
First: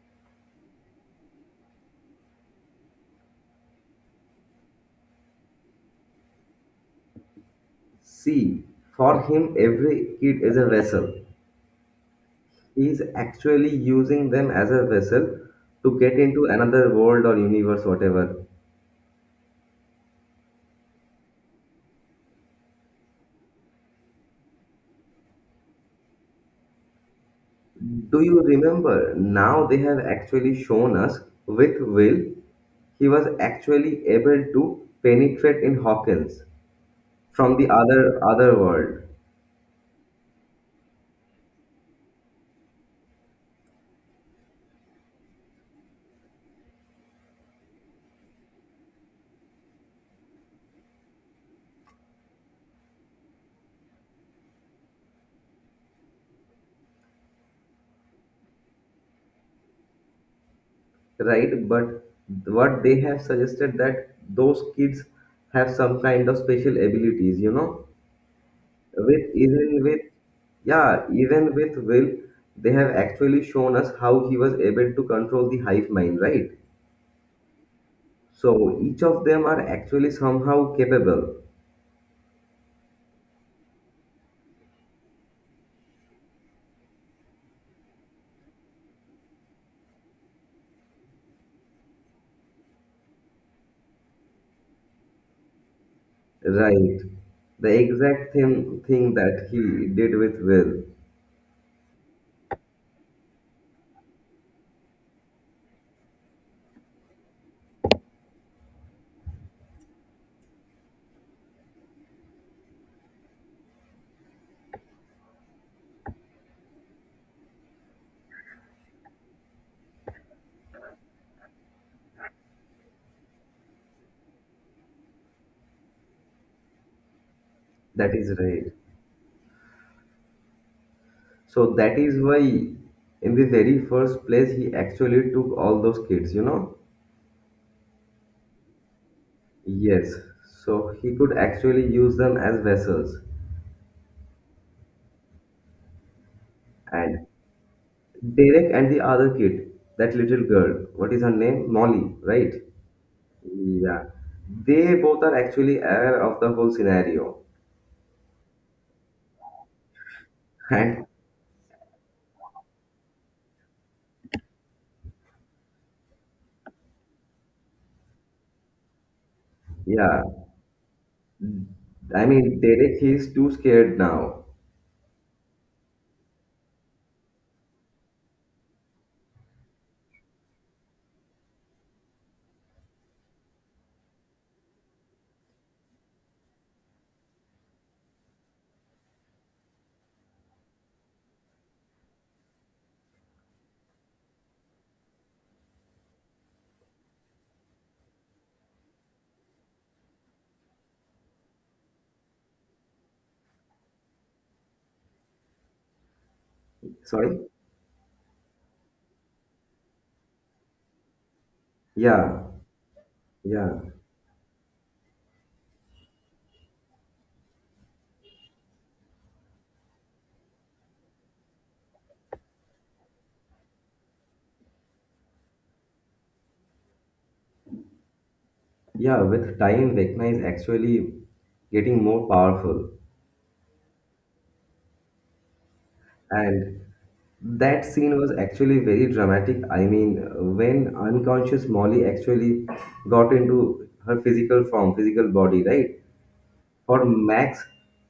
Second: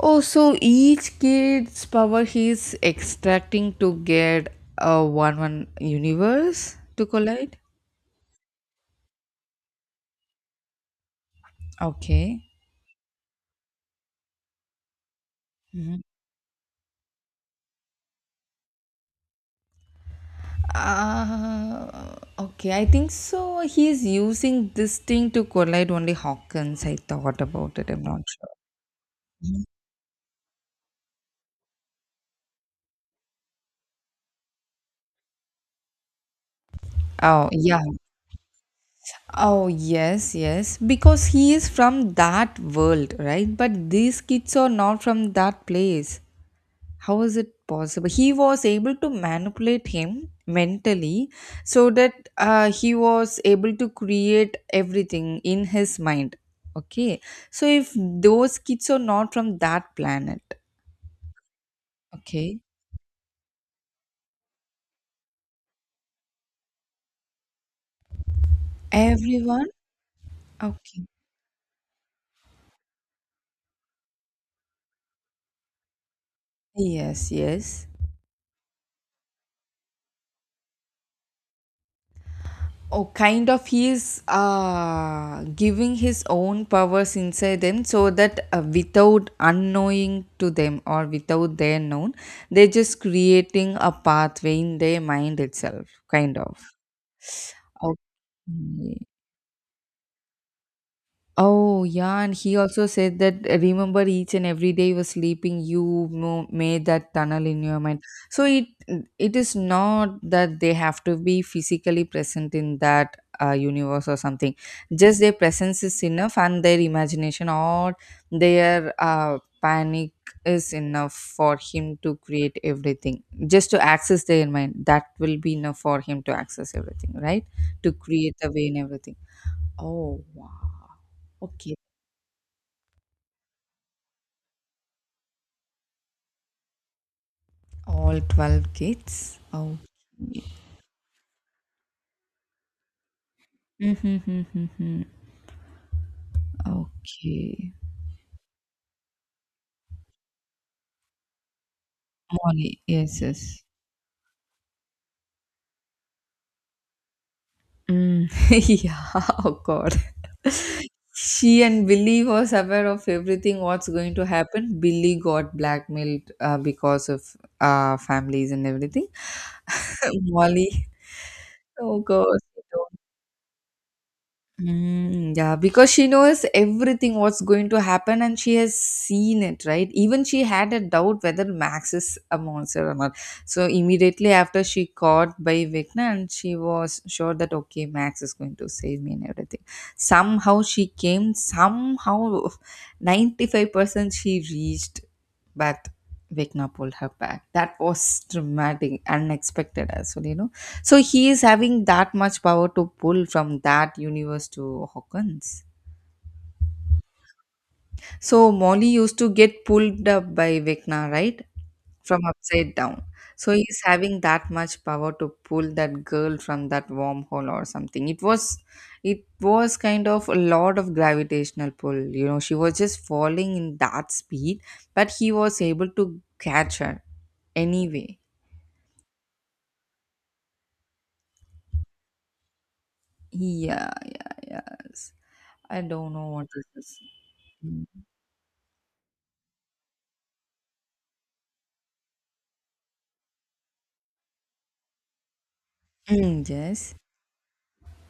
Speaker 2: Oh, so each kid's power he's extracting to get a one universe to collide.
Speaker 1: See, for him, every kid is a vessel.
Speaker 2: Okay.
Speaker 1: He is actually using them as a vessel to
Speaker 2: Mhm.
Speaker 1: get into another world or universe, whatever.
Speaker 2: Okay, I think so. He's using this thing to collide only Hawkins. I thought about it. I'm
Speaker 1: Do
Speaker 2: not
Speaker 1: you
Speaker 2: sure.
Speaker 1: remember now they have actually shown us with Will, he was actually able to penetrate in Hawkins
Speaker 2: Oh,
Speaker 1: from the
Speaker 2: yeah.
Speaker 1: other world,
Speaker 2: Oh, yes, yes, because he is from that world, right? But these kids are not from that place. How is it possible? He was able to manipulate him mentally so that, he was able to create everything in his mind. Okay, so if those kids are not from that planet,
Speaker 1: right? But
Speaker 2: okay,
Speaker 1: what they have suggested that those kids have some kind of special abilities, you know? With
Speaker 2: everyone,
Speaker 1: even with Yeah,
Speaker 2: okay,
Speaker 1: even with Will, they have actually shown us how he was able to control the hive mind, right?
Speaker 2: yes, yes.
Speaker 1: So each of them are actually somehow capable.
Speaker 2: Oh, kind of he's giving his own powers inside them so that, without unknowing to them or without their known, they're just creating a pathway in their mind itself, kind of.
Speaker 1: Right. The exact
Speaker 2: Okay.
Speaker 1: thing that he did with Will.
Speaker 2: Oh, yeah. And he also said that, remember each and every day you were sleeping, you made that tunnel in your mind. So it is not that they have to be physically present in that, universe or something. Just their presence is enough, and their imagination or their, panic is enough for him to create everything. Just to access their mind, that will be enough for him to access everything, right? To
Speaker 1: That is
Speaker 2: create the way
Speaker 1: right.
Speaker 2: and everything. Oh, wow. Okay.
Speaker 1: So that is why, in the very first place, he actually took all those kids, you know?
Speaker 2: All 12 kids. Oh.
Speaker 1: Yes. So he could actually use them as vessels.
Speaker 2: Mm-hmm.
Speaker 1: And
Speaker 2: Okay.
Speaker 1: Derek and the other kid, that little girl, what is her name? Molly, right?
Speaker 2: Molly. Yes, yes.
Speaker 1: Yeah. They both are actually aware of the whole scenario.
Speaker 2: Mm. (laughs) Yeah. Oh God.
Speaker 1: And
Speaker 2: She and Billy was aware of everything what's going to happen. Billy got blackmailed, because of, families and everything.
Speaker 1: yeah,
Speaker 2: (laughs) Molly. Oh
Speaker 1: I
Speaker 2: God.
Speaker 1: mean, Derek, he's too scared now.
Speaker 2: Mm, yeah, because she knows everything what's going to happen and she has seen it, right? Even she had a doubt whether Max is a monster or not. So immediately after she caught by Vecna and she was sure that okay, Max is going to save me and everything. Somehow she came, somehow 95% she reached, but Vecna pulled her back. That was dramatic, unexpected as well. So he is having that much power to pull from that universe to Hawkins.
Speaker 1: Sorry?
Speaker 2: So Molly used to get pulled up by Vecna, right? From
Speaker 1: Yeah,
Speaker 2: upside down. So he's
Speaker 1: yeah,
Speaker 2: having that much power to pull that girl from that wormhole or something. It was kind of a lot of gravitational pull. She was just falling in that speed, but he was able to catch her anyway.
Speaker 1: yeah. With time, Vecna is actually getting more powerful.
Speaker 2: Yeah, yeah, yes. I don't know what this
Speaker 1: And
Speaker 2: is.
Speaker 1: that
Speaker 2: Hmm.
Speaker 1: scene was actually very dramatic. I mean, when unconscious Molly actually got into her physical form, physical body, right?
Speaker 2: Mm, yes.
Speaker 1: For Max,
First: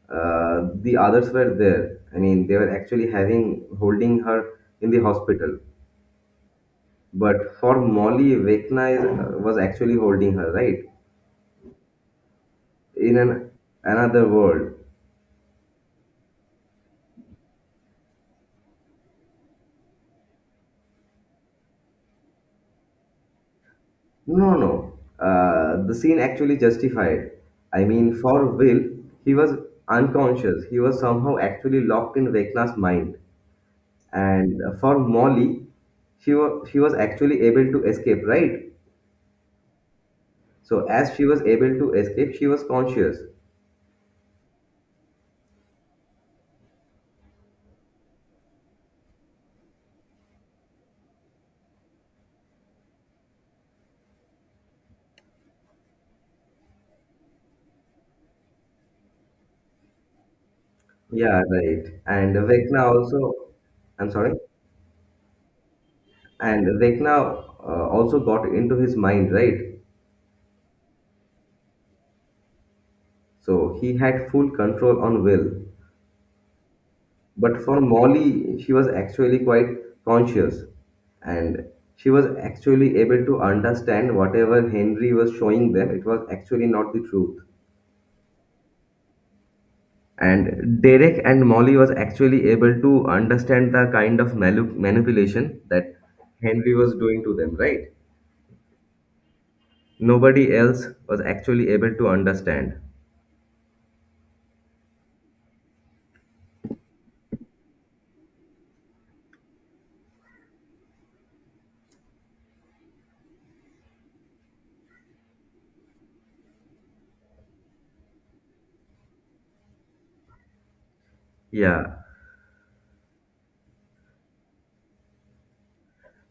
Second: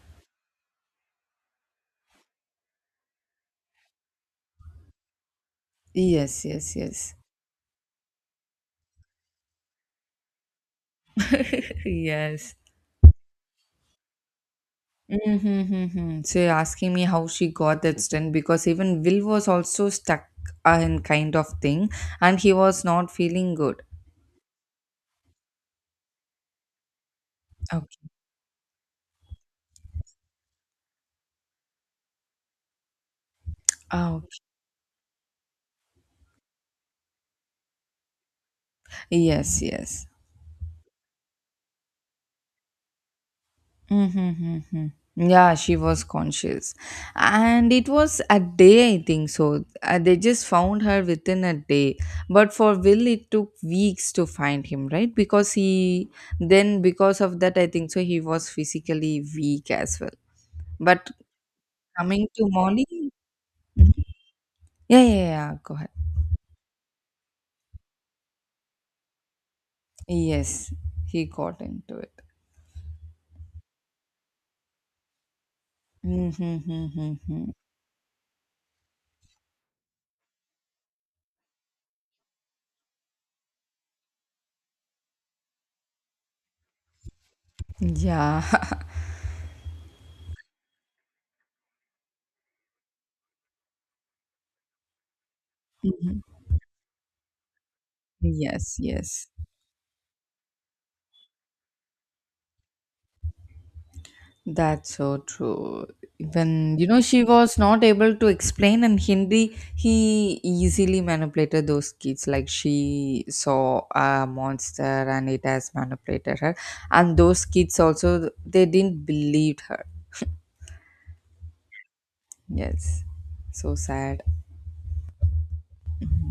Speaker 1: the others were there. I mean, they were actually having holding her in the hospital.
Speaker 2: Yes, yes, yes.
Speaker 1: But for Molly, Vecna was actually holding her, right?
Speaker 2: (laughs) Yes.
Speaker 1: In an another world.
Speaker 2: Mm-hmm. So you're asking me how she got that stint because even Will was also stuck, in kind of thing, and he was not feeling good.
Speaker 1: No, no, no. The scene actually justified. I
Speaker 2: Okay.
Speaker 1: mean, for Will, he was unconscious. He was somehow actually locked in Vecna's mind.
Speaker 2: Oh,
Speaker 1: And for Molly, she was actually able to escape, right?
Speaker 2: yes, yes.
Speaker 1: So as she was able to escape, she was conscious.
Speaker 2: Mm-hmm. Mm-hmm. Yeah, she was conscious. And it was a day, I think so. They just found her within a day. But for Will, it took weeks to find him, right? Because he, then because of that, I think so, he was physically weak as well. But
Speaker 1: Yeah, right.
Speaker 2: coming
Speaker 1: And
Speaker 2: to
Speaker 1: Vecna
Speaker 2: Molly,
Speaker 1: also. I'm sorry.
Speaker 2: yeah, yeah, yeah, go ahead.
Speaker 1: And Vecna also got into his mind, right?
Speaker 2: Yes, he got into it.
Speaker 1: So he had full control on Will.
Speaker 2: Mm-hmm. Mm-hmm, mm-hmm.
Speaker 1: But for Molly, she was actually quite conscious and she was actually able to understand whatever Henry was showing them, it was actually not the truth.
Speaker 2: Yeah,
Speaker 1: And Derek and Molly was actually able to understand the kind of manipulation that Henry was doing to them, right?
Speaker 2: (laughs) yes, yes.
Speaker 1: Nobody else was actually able to understand.
Speaker 2: That's so true. Even, she was not able to explain in Hindi, he easily manipulated those kids. Like she saw a monster and it has manipulated her. And those kids also, they didn't believe her.
Speaker 1: Yeah,
Speaker 2: Yes. So sad.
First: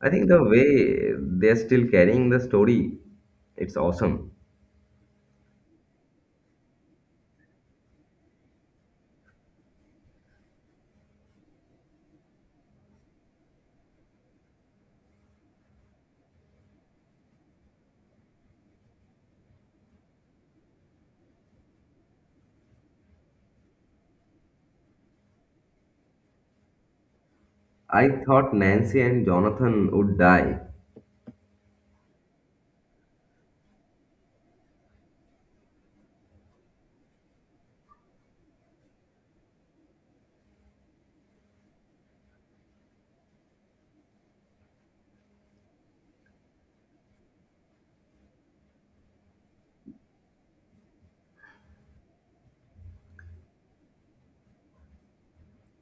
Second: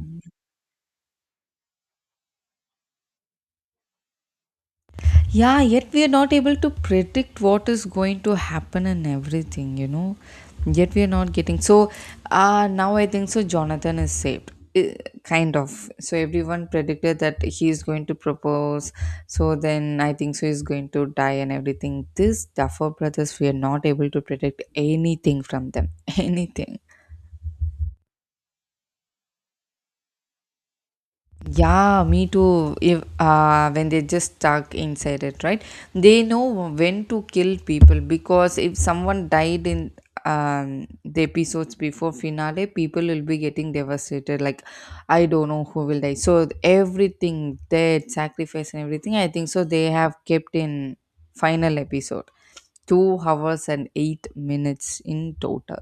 Speaker 1: I think the way they're still carrying the story, it's awesome.
Speaker 2: Yeah, yet we are not able to predict what is going to happen and everything. Yet we are not getting so. Now I think so, Jonathan is saved, eh, kind of. So everyone predicted that he is going to propose. So then I think so he's going to die and everything. This Duffer brothers, we are not able to predict anything from them. (laughs) Anything.
Speaker 1: I thought Nancy and Jonathan would die.
Speaker 2: Yeah, me too. If when they just stuck inside it, right? They know when to kill people because if someone died in, the episodes before finale, people will be getting devastated. Like, I don't know who will die. So everything, death, sacrifice, and everything, I think so. They have kept in final episode 2 hours and 8 minutes in total.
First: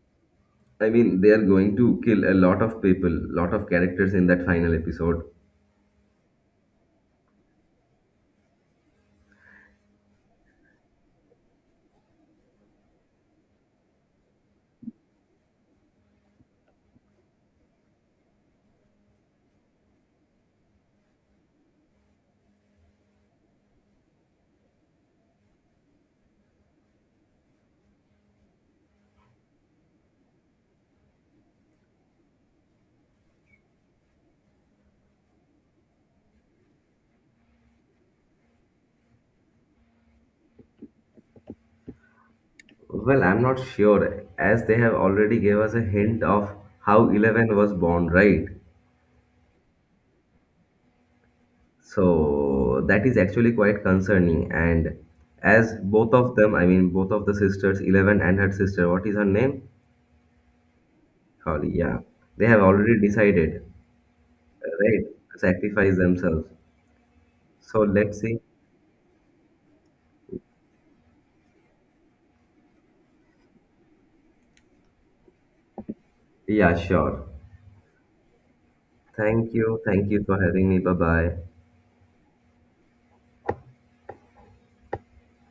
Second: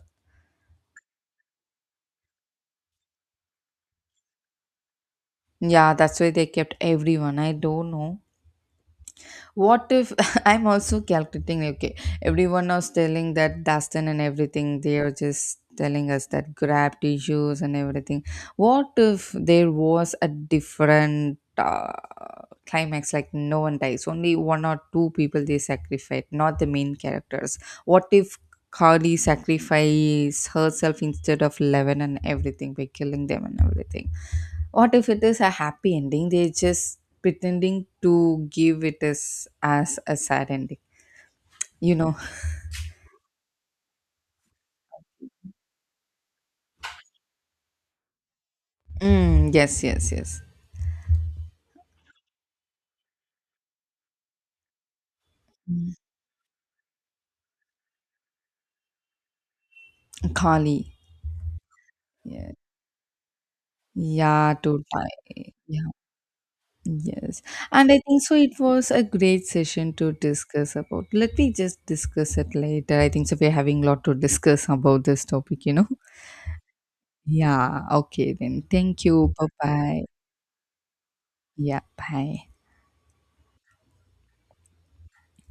Speaker 1: I mean, they are going to kill a lot of people, lot of characters in that final episode.
Speaker 2: Yeah, that's why they kept everyone. I don't know what if (laughs) I'm also calculating. Okay, everyone was telling that Dustin and everything, they are just telling us that grab tissues and everything. What if there was a different, climax like no one dies, only one or two people they sacrifice, not the main characters? What if Carly sacrifices herself instead of Eleven and everything by killing them and everything? What if it is a happy ending? They're just pretending to give it as a sad ending. You know.
Speaker 1: Well, I'm not sure, as they have already gave us a hint of how Eleven was born, right?
Speaker 2: Mm, yes, yes, yes.
Speaker 1: So that is actually quite concerning. And as
Speaker 2: Mm.
Speaker 1: both of them, I mean, both of the sisters, Eleven and her sister, what is her name?
Speaker 2: Kali.
Speaker 1: Holly. Yeah, they
Speaker 2: Yeah.
Speaker 1: have already decided,
Speaker 2: Yeah, to
Speaker 1: right,
Speaker 2: time.
Speaker 1: to
Speaker 2: Yeah.
Speaker 1: sacrifice themselves.
Speaker 2: Yes.
Speaker 1: So
Speaker 2: And I
Speaker 1: let's
Speaker 2: think so
Speaker 1: see.
Speaker 2: it was a great session to discuss about. Let me just discuss it later. I think so we're having a lot to discuss about this topic.
Speaker 1: Yeah, sure.
Speaker 2: Yeah, okay then. Thank you. Bye
Speaker 1: Thank you.
Speaker 2: bye.
Speaker 1: Thank you for having me. Bye bye.
Speaker 2: Yeah, bye.